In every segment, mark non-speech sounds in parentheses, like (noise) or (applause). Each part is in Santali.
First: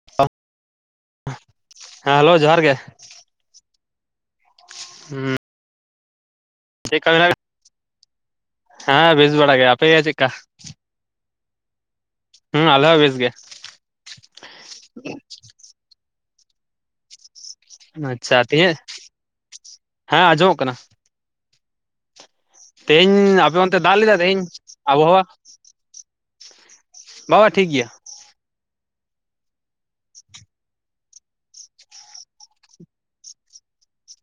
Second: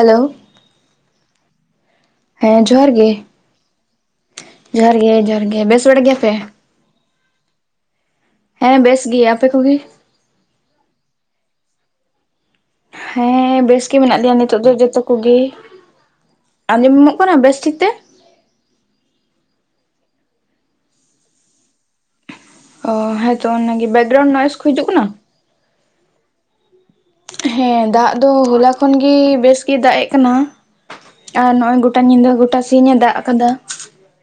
ᱦᱮᱞᱳ ᱾ ᱦᱮᱸ ᱦᱮᱞᱳ ᱡᱚᱦᱟᱨ ᱜᱮ ᱾ ᱡᱚᱦᱟᱨ ᱜᱮ, ᱦᱩᱸ ᱡᱚᱦᱟᱨ ᱜᱮ᱾ ᱵᱮᱥ ᱵᱟᱲ ᱜᱮᱭᱟ ᱯᱮ? ᱪᱮᱫᱠᱟ ᱢᱮ (inaudible) ᱦᱮᱸ ᱵᱮᱥ ᱵᱟᱲᱟ ᱜᱮ᱾ ᱟᱯᱮ ᱜᱮ ᱪᱮᱫᱠᱟ? ᱦᱩᱸ ᱟᱞᱮ ᱦᱚᱸ (inaudible) ᱦᱮᱸ ᱵᱮᱥ ᱜᱮ ᱢᱮᱱᱟᱜ ᱞᱮᱭᱟ ᱱᱤᱛᱚᱜ ᱫᱚ ᱡᱚᱛᱚ ᱠᱚᱜᱮ᱾ ᱟᱸᱡᱚᱢᱚᱜ ᱠᱟᱱᱟ ᱵᱮᱥ ᱴᱷᱤᱠ ᱛᱮ? ᱟᱪᱪᱷᱟ ᱾ ᱛᱤᱦᱤᱧ ᱦᱮᱸ ᱟᱸᱡᱚᱢᱚᱜ ᱠᱟᱱᱟ ᱾ ᱚ ᱛᱮᱦᱮᱧ ᱦᱮᱸᱛᱚ ᱟᱯᱮ ᱚᱱᱟ ᱚᱱᱛᱮ ᱜᱤ ᱫᱟᱜ ᱞᱮᱫᱟ ᱵᱮᱠᱠᱜᱨᱟᱣᱩᱱᱰ ᱛᱮᱦᱮᱧ ᱱᱚᱭᱮᱥ ᱠᱚ ᱦᱤᱡᱩᱜ ᱠᱟᱱᱟ? (inaudible) ᱵᱟᱵᱟ ᱴᱷᱤᱠ ᱦᱮᱸ ᱜᱮᱭᱟ ᱫᱟᱜ ᱫᱚ ᱦᱚᱞᱟ ᱠᱷᱚᱱ ᱜᱮ ᱵᱮᱥ ᱜᱮ ᱫᱟᱜ ᱮᱜ ᱠᱟᱱᱟ ᱾ ᱟᱨ ᱱᱚᱜᱼᱚᱭ ᱜᱚᱴᱟ ᱧᱤᱫᱟᱹ ᱜᱚᱴᱟ ᱥᱤᱧ ᱮ ᱫᱟᱜ ᱟᱠᱟᱫᱟ ᱾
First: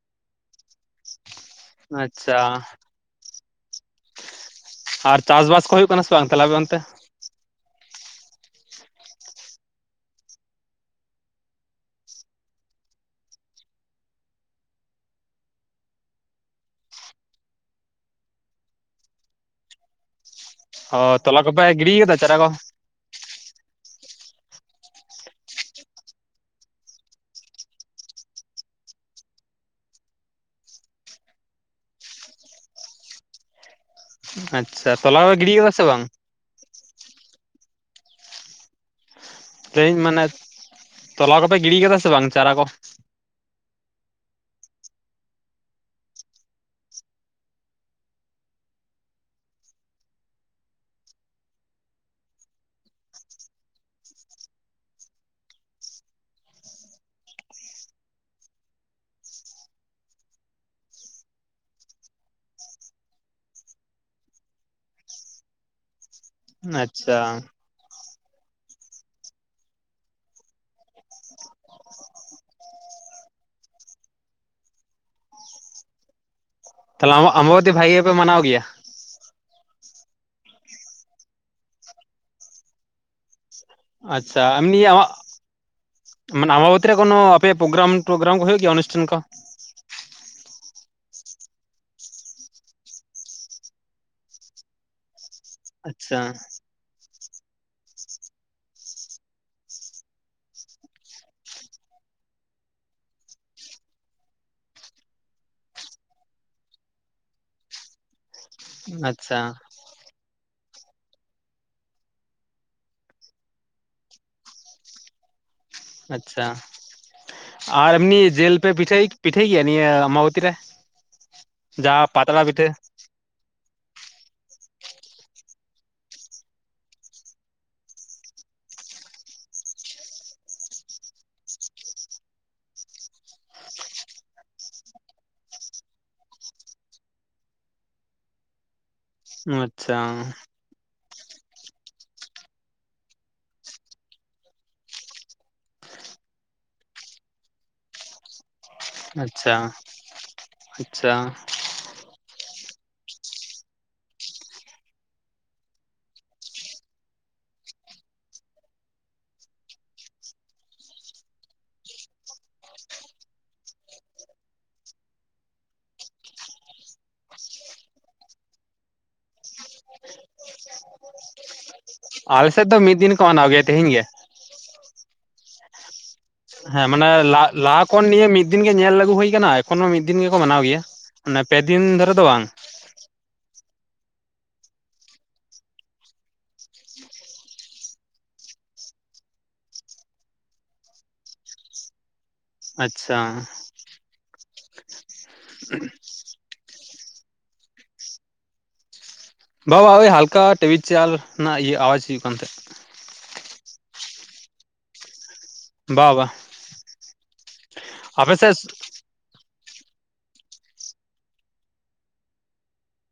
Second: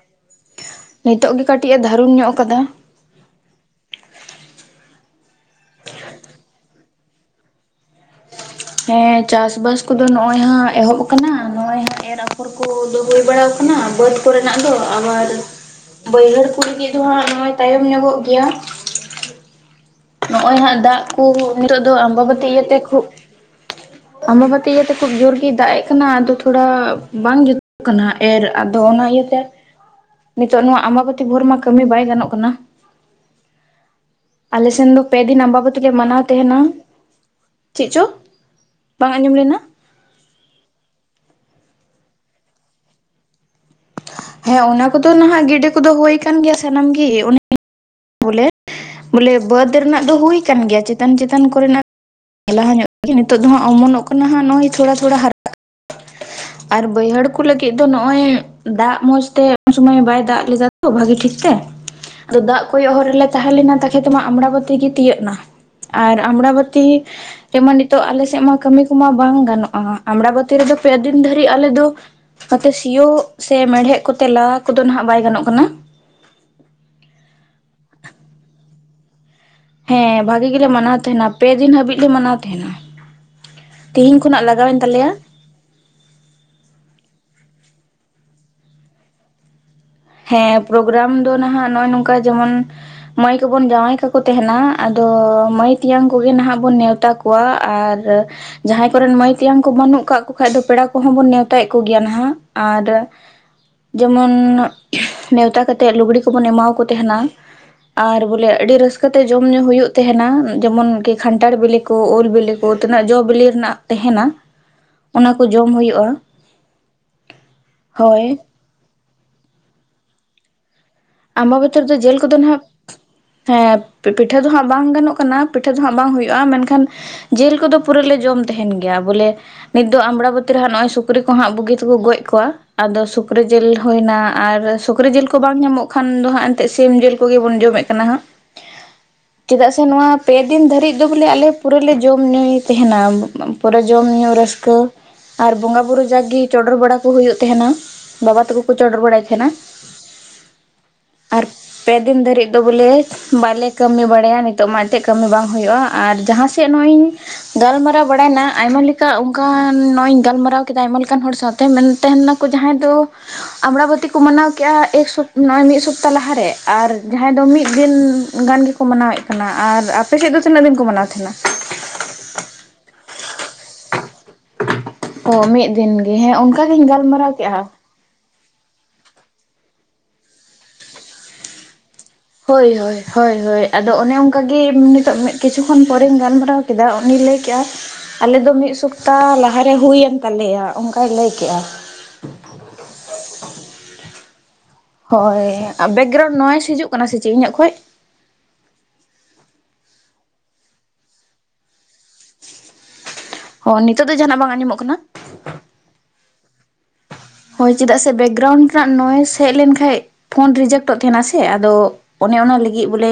(inaudible) ᱱᱤᱛᱚᱜ ᱜᱮ ᱠᱟᱹᱴᱤᱡ ᱮ ᱫᱟᱨᱩᱱ ᱧᱚᱜ ᱟᱪᱪᱷᱟ ᱟᱠᱟᱫᱟ ᱾ ᱟᱨ ᱪᱟᱥ ᱵᱟᱥ ᱠᱚ ᱦᱩᱭᱩᱜ ᱠᱟᱱᱟ ᱥᱮ ᱵᱟᱝ ᱟᱯᱮ ᱚᱱᱛᱮ? ᱦᱮᱸ ᱪᱟᱥ-ᱵᱟᱥ ᱠᱚᱫᱚ ᱱᱚᱜ-ᱚᱭ ᱦᱟᱸᱜ ᱮᱦᱚᱵ ᱠᱟᱱᱟ ᱱᱚᱜ-ᱚᱭ ᱦᱟᱸᱜ ᱮᱨ ᱟᱯᱷᱚᱨ ᱠᱚ ᱠᱚ ᱫᱚ ᱦᱳᱭ ᱵᱟᱲᱟ ᱠᱟᱱᱟ ᱵᱟᱹᱫᱽ ᱠᱚᱨᱮᱱᱟᱜ ᱫᱚ ᱟᱵᱟᱨ᱾ ᱵᱟᱹᱭᱦᱟᱹᱲ ᱠᱚ ᱞᱟᱹᱜᱤᱫ ᱫᱚ ᱦᱟᱸᱜ ᱱᱚᱜᱼᱚᱭ ᱛᱟᱭᱚᱢ ᱧᱚᱜᱚᱜ ᱜᱮᱭᱟ ᱱᱚᱜᱼᱚᱭ ᱦᱟᱜ ᱚ ᱫᱟᱜ ᱠᱚ ᱛᱚᱞᱟ ᱠᱚᱯᱮ ᱱᱤᱛᱚᱜ ᱫᱚ ᱜᱤᱰᱤ ᱠᱟᱫᱟ ᱪᱟᱨᱟ ᱟᱢᱵᱟᱼᱵᱚᱛᱤ ᱠᱚ ᱤᱭᱟᱹᱛᱮ ᱠᱷᱩᱵ ᱟᱢᱵᱟᱵᱚᱛᱤ ᱤᱭᱟᱹᱛᱮ ᱠᱷᱩᱵ ᱡᱳᱨ ᱜᱮᱭ ᱫᱟᱜ ᱮᱜ ᱠᱟᱱᱟ ᱟᱫᱚ ᱛᱷᱚᱲᱟ ᱵᱟᱝ ᱡᱩᱛ ᱠᱟᱱᱟ ᱮᱨ ᱟᱫᱚ ᱚᱱᱟ ᱤᱭᱟᱹᱛᱮ ᱱᱤᱛᱚᱜ ᱱᱚᱣᱟ ᱟᱢᱵᱟᱵᱚᱛᱤ ᱵᱷᱳᱨ ᱢᱟ ᱠᱟᱹᱢᱤ ᱵᱟᱭ ᱜᱟᱱᱚᱜ ᱠᱟᱱᱟ (inaudible) ᱟᱞᱮᱥᱮᱱ ᱟᱪᱪᱷᱟ ᱫᱚ ᱯᱮ ᱛᱚᱞᱟ ᱠᱚᱯᱮ ᱫᱤᱱ ᱜᱤᱰᱤ ᱠᱟᱫᱟ ᱟᱢᱵᱟᱵᱚᱛᱤ ᱥᱮ ᱞᱮ ᱵᱟᱝ ᱢᱟᱱᱟᱣ ᱛᱟᱦᱮᱱᱟ ᱪᱮᱫ ᱪᱚ ᱵᱟᱝ ᱟᱸᱡᱚᱢ ᱞᱮᱱᱟ? ᱛᱮᱦᱮᱧ ᱢᱟᱱᱮ ᱛᱚᱞᱟ ᱠᱚᱯᱮ ᱜᱤᱰᱤ ᱠᱟᱫᱟ ᱥᱮ ᱵᱟᱝ ᱪᱟᱨᱟ ᱠᱚ? ᱦᱮᱸ ᱚᱱᱟ ᱠᱚᱫᱚ ᱱᱟᱦᱟᱜ ᱜᱤᱰᱤ ᱠᱚᱫᱚ ᱦᱩᱭ ᱠᱟᱱ ᱜᱮᱭᱟ ᱥᱟᱱᱟᱢ ᱜᱤ ᱚᱱᱮ ᱵᱚᱞᱮ ᱵᱚᱞᱮ ᱵᱟᱹᱫᱽ ᱨᱮᱱᱟᱜ ᱫᱚ ᱦᱩᱭ ᱠᱟᱱ ᱜᱮᱭᱟ ᱪᱮᱛᱟᱱ ᱪᱮᱛᱟᱱ ᱠᱚᱨᱮᱱᱟᱜ ᱞᱟᱦᱟ ᱧᱚᱜ ᱛᱮᱜᱮ ᱱᱤᱛᱚᱜ ᱫᱚ ᱦᱟᱸᱜ ᱚᱢᱚᱱᱚᱜ ᱠᱟᱱᱟ ᱦᱟᱸᱜ ᱱᱚᱜᱼᱚᱭ ᱛᱷᱚᱲᱟ ᱛᱷᱚᱲᱟ ᱦᱟᱨᱟ ᱟᱨ ᱵᱟᱹᱭᱦᱟᱹᱲ ᱠᱚ ᱞᱟᱹᱜᱤᱫ ᱫᱚ ᱱᱚᱜᱼᱚᱭ ᱫᱟᱜ ᱢᱚᱸᱡᱽᱛᱮ ᱩᱱᱥᱳᱢᱚᱭ ᱵᱟᱭ ᱫᱟᱜ ᱞᱮᱫᱟ ᱛᱚ ᱵᱷᱟᱜᱤ ᱴᱷᱤᱠ ᱛᱮ ᱟᱫᱚ ᱫᱟᱜ ᱠᱚᱭᱚᱜ ᱦᱚᱨ ᱨᱮᱞᱮ ᱛᱟᱦᱮᱸ ᱞᱮᱱᱟ ᱛᱟᱠᱷᱮ ᱫᱚ ᱢᱟ ᱟᱢᱲᱟᱵᱟᱹᱛᱤ ᱜᱮ ᱛᱤᱭᱟᱹᱜ ᱮᱱᱟ ᱟᱨ ᱟᱢᱲᱟᱵᱟᱛᱤ ᱟᱪᱪᱷᱟ ᱡᱮᱢᱚᱱᱮ ᱛᱚ ᱟᱞᱮ ᱥᱮᱜ ᱢᱟ ᱠᱟᱹᱢᱤ ᱠᱚᱢᱟ ᱵᱟᱝ ᱜᱟᱱᱚᱜ-ᱟ ᱟᱢᱲᱟ ᱵᱟᱹᱛᱤ ᱨᱮᱫᱚ ᱯᱮ ᱫᱤᱱ ᱫᱷᱟᱹᱨᱤᱡ ᱟᱞᱮ ᱫᱚ ᱱᱚᱛᱮ ᱥᱤᱭᱳᱜ ᱥᱮ ᱢᱮᱲᱦᱮᱫ ᱠᱚᱛᱮ ᱞᱟ ᱠᱚᱫᱚ ᱱᱟᱦᱟᱜ ᱵᱟᱭ ᱜᱟᱱᱚᱜ ᱠᱟᱱᱟ᱾ ᱛᱟᱦᱚᱞᱮ ᱟᱢᱵᱟᱵᱚᱛᱤ ᱵᱷᱟᱜᱮ ᱜᱮ ᱯᱮ ᱢᱟᱱᱟᱣ ᱜᱮᱭᱟ? ᱦᱮᱸ ᱵᱷᱟᱜᱤ ᱜᱮᱞᱮ ᱢᱟᱱᱟᱣ ᱛᱟᱦᱮᱱᱟ ᱯᱮ ᱫᱤᱱ ᱦᱟᱹᱵᱤᱡ ᱞᱮ ᱢᱟᱱᱟᱣ ᱛᱟᱦᱮᱱᱟ ᱛᱤᱦᱤᱧ ᱟᱪᱪᱷᱟ ᱠᱷᱚᱱᱟᱜ ᱮᱢᱱᱤ ᱞᱟᱜᱟᱣᱮᱱ ᱟᱢᱟᱜ ᱛᱟᱞᱮᱭᱟ ᱢᱟᱱᱮ ᱟᱢᱟᱵᱚᱛᱤ ᱨᱮ ᱠᱳᱱᱚ ᱟᱯᱮᱭᱟᱜ ᱯᱳᱜᱨᱟᱢ ᱴᱳᱜᱨᱟᱢ ᱠᱚ ᱦᱳᱭᱳᱜ ᱜᱮᱭᱟ ᱚᱱᱥᱴᱷᱟᱱ ᱠᱚ? ᱦᱮᱸ ᱯᱨᱳᱜᱨᱟᱢ ᱫᱚ ᱱᱟᱦᱟᱜ ᱱᱚᱜᱼᱚᱭ ᱱᱚᱝᱠᱟ ᱡᱮᱢᱚᱱ ᱼᱼ ᱢᱟᱹᱭ ᱠᱚᱵᱚᱱ ᱡᱟᱶᱟᱭ ᱠᱟᱠᱚ ᱛᱟᱦᱮᱱᱟ ᱟᱫᱚ ᱢᱟᱹᱭ ᱛᱮᱭᱟᱝ ᱟᱪᱪᱷᱟ ᱠᱚᱜᱮ ᱱᱟᱦᱟᱜ ᱵᱚᱱ ᱱᱮᱣᱛᱟ ᱠᱚ ᱼᱼ ᱠᱚᱣᱟ ᱟᱨ ᱡᱟᱦᱟᱸᱭ ᱠᱚᱨᱮᱱ ᱢᱟᱹᱭ ᱛᱮᱭᱟᱝ ᱠᱚ ᱵᱟᱹᱱᱩᱜ ᱠᱟᱜ ᱠᱚ ᱠᱷᱟᱡ ᱫᱚ ᱯᱮᱲᱟ ᱠᱚᱦᱚᱸ ᱵᱚᱱ ᱱᱮᱣᱛᱟᱭᱮᱫ ᱠᱚᱜᱮᱭᱟ ᱱᱟᱦᱟᱜ ᱟᱨ ᱼᱼ ᱡᱮᱢᱚᱱ ᱱᱮᱣᱛᱟ ᱠᱟᱛᱮᱜ ᱞᱩᱜᱽᱲᱤ ᱠᱚᱵᱚᱱ ᱮᱢᱟᱣᱠᱚ ᱛᱟᱦᱮᱱᱟ᱾ ᱟᱨ ᱵᱚᱞᱮ ᱟᱹᱰᱤ ᱨᱟᱹᱥᱠᱟᱹ ᱛᱮ ᱟᱪᱪᱷᱟ ᱡᱚᱢ ᱧᱩ ᱦᱩᱭᱩᱜ ᱛᱟᱦᱮᱱᱟ ᱡᱮᱢᱚᱱ ᱠᱤ ᱠᱷᱟᱱᱴᱷᱟᱲ ᱵᱤᱞᱤ ᱠᱚ ᱩᱞ ᱵᱤᱞᱤ ᱠᱚ ᱛᱤᱱᱟᱹᱜ ᱡᱚ-ᱵᱤᱞᱤ ᱨᱮᱱᱟᱜ ᱛᱟᱦᱮᱱᱟ ᱾ (inaudible) ᱚᱱᱟ ᱠᱚ ᱡᱚᱢ᱾ ᱟᱪᱪᱷᱟ ᱟᱨ ᱮᱢᱱᱤ ᱦᱳᱭ ᱡᱮᱞ ᱯᱮ ᱯᱤᱴᱷᱟᱹᱭ ᱯᱤᱴᱷᱟᱹᱭ ᱜᱮᱭᱟ ᱱᱤᱭᱟᱹ ᱟᱢᱟᱵᱚᱛᱤ ᱨᱮ? ᱟᱢᱟᱵᱚᱛᱤ ᱨᱮᱫᱚ ᱡᱟᱦᱟᱸ ᱡᱮᱞ ᱠᱚᱫᱚ ᱯᱟᱛᱲᱟ ᱱᱟᱜ ᱯᱤᱴᱷᱟᱹ ᱦᱮᱸ ᱯᱤᱴᱷᱟᱹ ᱫᱚᱦᱟᱸᱜ ᱵᱟᱝ ᱜᱟᱱᱚᱜ ᱠᱟᱱᱟ ᱯᱤᱴᱷᱟᱹ ᱫᱚ ᱦᱟᱸᱜ ᱵᱟᱝ ᱦᱩᱭᱩᱜᱼᱟ ᱢᱮᱱᱠᱷᱟᱱ ᱼᱼ ᱡᱤᱞ ᱠᱚᱫᱚ ᱯᱩᱨᱟᱹ ᱞᱮ ᱡᱚᱢ ᱛᱟᱦᱮᱱ ᱜᱮᱭᱟ ᱵᱚᱞᱮ ᱱᱤᱛ ᱫᱚ ᱟᱢᱲᱟᱵᱚᱛᱤ ᱨᱮᱦᱟᱸᱜ ᱱᱚᱜᱼᱚᱭ ᱥᱩᱠᱨᱤ ᱠᱚᱦᱟᱸᱜ ᱵᱩᱜᱤ ᱛᱮᱠᱚ ᱜᱚᱡ ᱠᱚᱣᱟ ᱾ ᱟᱫᱚ ᱥᱩᱠᱨᱤ ᱡᱤᱞ ᱦᱩᱭᱱᱟ ᱟᱨ ᱥᱩᱠᱨᱤ ᱡᱤᱞ ᱠᱚ ᱵᱟᱝ ᱧᱟᱢᱚᱜ ᱠᱷᱟᱱ ᱫᱚ ᱦᱟᱸᱜ ᱮᱱᱛᱮᱜ ᱥᱤᱢ ᱡᱤᱞ ᱠᱚᱜᱤ ᱵᱚᱱ ᱡᱚᱢᱮᱜ ᱠᱟᱱᱟ ᱦᱟᱸᱜ ᱾ ᱪᱮᱫᱟᱜ ᱥᱮ ᱟᱪᱪᱷᱟ ᱱᱚᱣᱟ ᱯᱮᱫᱤᱱ ᱫᱷᱟᱹᱨᱤᱡ᱾ ᱫᱚ ᱵᱚᱞᱮ ᱟᱞᱮ ᱯᱩᱨᱟᱹ ᱞᱮ ᱡᱚᱢ-ᱧᱩᱭ ᱛᱟᱦᱮᱱᱟ ᱯᱩᱨᱟᱹ ᱡᱚᱢ-ᱧᱩ ᱨᱟᱹᱥᱠᱟᱹ ᱾ ᱟᱨ ᱵᱚᱸᱜᱟ ᱵᱩᱨᱩ ᱡᱟᱜᱽ ᱜᱤ ᱪᱚᱰᱚᱨ ᱵᱟᱲᱟ ᱠᱚ ᱦᱳᱭᱳᱜ ᱛᱟᱦᱮᱱᱟ ᱵᱟᱵᱟ ᱛᱟᱠᱩ᱾ ᱟᱪᱪᱷᱟ ᱟᱪᱪᱷᱟ ᱾ ᱟᱨ ᱯᱮ ᱫᱤᱱ ᱫᱷᱟᱹᱨᱤᱡ ᱫᱚ ᱵᱚᱞᱮ᱾ ᱵᱟᱞᱮ ᱠᱟᱹᱢᱤ ᱵᱟᱲᱟᱭᱟ ᱱᱤᱛᱚᱜ ᱢᱟ ᱮᱱᱛᱮᱡ ᱠᱟᱹᱢᱤ ᱵᱟᱝ ᱦᱩᱭᱩᱜᱼᱟ, ᱟᱨ ᱡᱟᱦᱟᱸ ᱥᱮᱫ ᱱᱚᱜ ᱤᱧ ᱜᱟᱞᱢᱟᱨᱟᱣ ᱵᱟᱲᱟᱭᱱᱟ ᱟᱭᱢᱟ ᱞᱮᱠᱟ ᱚᱱᱠᱟᱱ ᱱᱚᱜ ᱤᱧ ᱜᱟᱞᱢᱟᱨᱟᱣ ᱠᱮᱫᱟ ᱟᱭᱢᱟ ᱞᱮᱠᱟᱱ ᱦᱚᱲ ᱥᱟᱶ ᱛᱟᱦᱮᱸᱱᱟᱱ ᱛᱟᱦᱮ ᱱᱟᱠ ᱡᱟᱦᱟᱸᱭ ᱫᱚ ᱟᱢᱲᱟᱵᱚᱛᱤ ᱠᱚ ᱢᱟᱱᱟᱣ ᱠᱮᱜᱼᱟ, ᱮᱠᱥᱚᱯ ᱱᱚᱜ-ᱚᱭ ᱢᱤᱫ ᱥᱚᱯᱛᱟ ᱞᱟᱦᱟ ᱨᱮ ᱟᱨ ᱡᱟᱦᱟᱸᱭ ᱫᱚ ᱢᱤᱫ ᱫᱤᱱ ᱜᱟᱱ ᱜᱮᱠᱚ ᱢᱟᱱᱟᱣᱮᱫ ᱠᱟᱱᱟ ᱟᱨ ᱟᱯᱮ ᱥᱮᱫ ᱫᱚ ᱛᱤᱱᱟᱹᱜ ᱫᱤᱱ ᱠᱚ ᱢᱟᱱᱟᱣ ᱛᱟᱦᱮᱱᱟ? ᱟᱞᱮ ᱥᱮᱫ ᱫᱚ ᱢᱤᱫ ᱫᱤᱱ ᱠᱚ ᱢᱟᱱᱟᱣ ᱜᱮᱭᱟ ᱛᱮᱦᱤᱧ ᱜᱮ ᱾ ᱚ ᱢᱤᱫ ᱫᱤᱱ ᱜᱮ᱾ ᱦᱮᱸ ᱚᱱᱠᱟ ᱜᱤᱧ ᱜᱟᱞᱢᱟᱨᱟᱣ ᱠᱮᱜᱼᱟ ᱾ ᱠᱚᱱ ᱱᱤᱭᱟᱹ ᱢᱤᱫ ᱫᱤᱱ ᱜᱮ ᱧᱮᱞ ᱟᱹᱜᱩ ᱦᱩᱭ ᱠᱟᱱᱟ᱾ ᱮᱠᱷᱚᱱ ᱦᱚᱸ ᱢᱤᱫ ᱫᱤᱱ ᱜᱮᱠᱚ ᱢᱟᱱᱟᱣ ᱜᱮᱭᱟ᱾ ᱚᱱᱮ ᱯᱮ ᱫᱤᱱ ᱫᱷᱚᱨᱮ ᱫᱚ ᱵᱟᱝ ᱾ ᱦᱳᱭ ᱦᱳᱭ ᱦᱳᱭ ᱦᱳᱭ ᱟᱫᱚ ᱚᱱᱮ ᱚᱱᱠᱟ ᱜᱤ ᱱᱤᱛᱚᱜ ᱢᱤᱫ ᱠᱤᱪᱷᱩ ᱠᱷᱚᱱ ᱯᱚᱨᱮᱧ ᱜᱟᱞᱢᱟᱨᱟᱣ ᱠᱮᱫᱟ ᱩᱱᱤᱭ ᱞᱟᱹᱭ ᱠᱮᱜᱼᱟ ᱟᱞᱮ ᱫᱚ ᱢᱤᱫ ᱥᱚᱯᱛᱟ ᱞᱟᱦᱟ ᱨᱮ ᱦᱩᱭᱮᱱ ᱛᱟᱞᱮᱭᱟ ᱚᱱᱠᱟᱭ ᱞᱟᱹᱭ ᱠᱮᱜ-ᱟ ᱾ ᱟᱪᱪᱷᱟ ᱾ ᱦᱳᱭ ᱟᱨ ᱵᱮᱠᱜᱨᱟᱣᱩᱱᱰ ᱱᱚᱭᱮᱥ ᱦᱤᱡᱩᱜ ᱠᱟᱱᱟ ᱥᱮ ᱪᱮᱜ ᱤᱧᱟᱹᱜ ᱠᱷᱚᱡ? ᱵᱟ-ᱵᱟ ᱳᱭ ᱦᱟᱞᱠᱟ ᱴᱮᱵᱤᱞ ᱪᱮᱭᱟᱞ ᱨᱮᱱᱟᱜ ᱤᱭᱟᱹ ᱟᱣᱟᱡᱽ ᱦᱩᱭᱩᱜ ᱠᱟᱱ ᱛᱟᱦᱮᱸᱫ ᱾ ᱚ ᱱᱤᱛᱚᱜ ᱫᱚ ᱡᱟᱦᱟᱱᱟᱜ ᱵᱟᱝ ᱟᱸᱡᱚᱢᱚᱜ ᱠᱟᱱᱟ? ᱵᱟ - ᱵᱟ ᱦᱳᱭ ᱪᱮᱫᱟᱜ ᱥᱮ ᱟᱯᱮ ᱥᱮᱫ ᱵᱮᱠᱜᱨᱩᱱᱰ ᱨᱮᱱᱟᱜ ᱱᱚᱭᱮᱥ ᱦᱮᱡ ᱞᱮᱱ ᱠᱷᱟᱡ ᱯᱷᱳᱱ ᱨᱤᱡᱮᱠᱴᱚᱜ ᱛᱟᱦᱮᱱᱟ ᱥᱮ ᱟᱫᱚ ᱚᱱᱮ ᱚᱱᱟ ᱞᱟᱹᱜᱤᱫ ᱵᱚᱞᱮ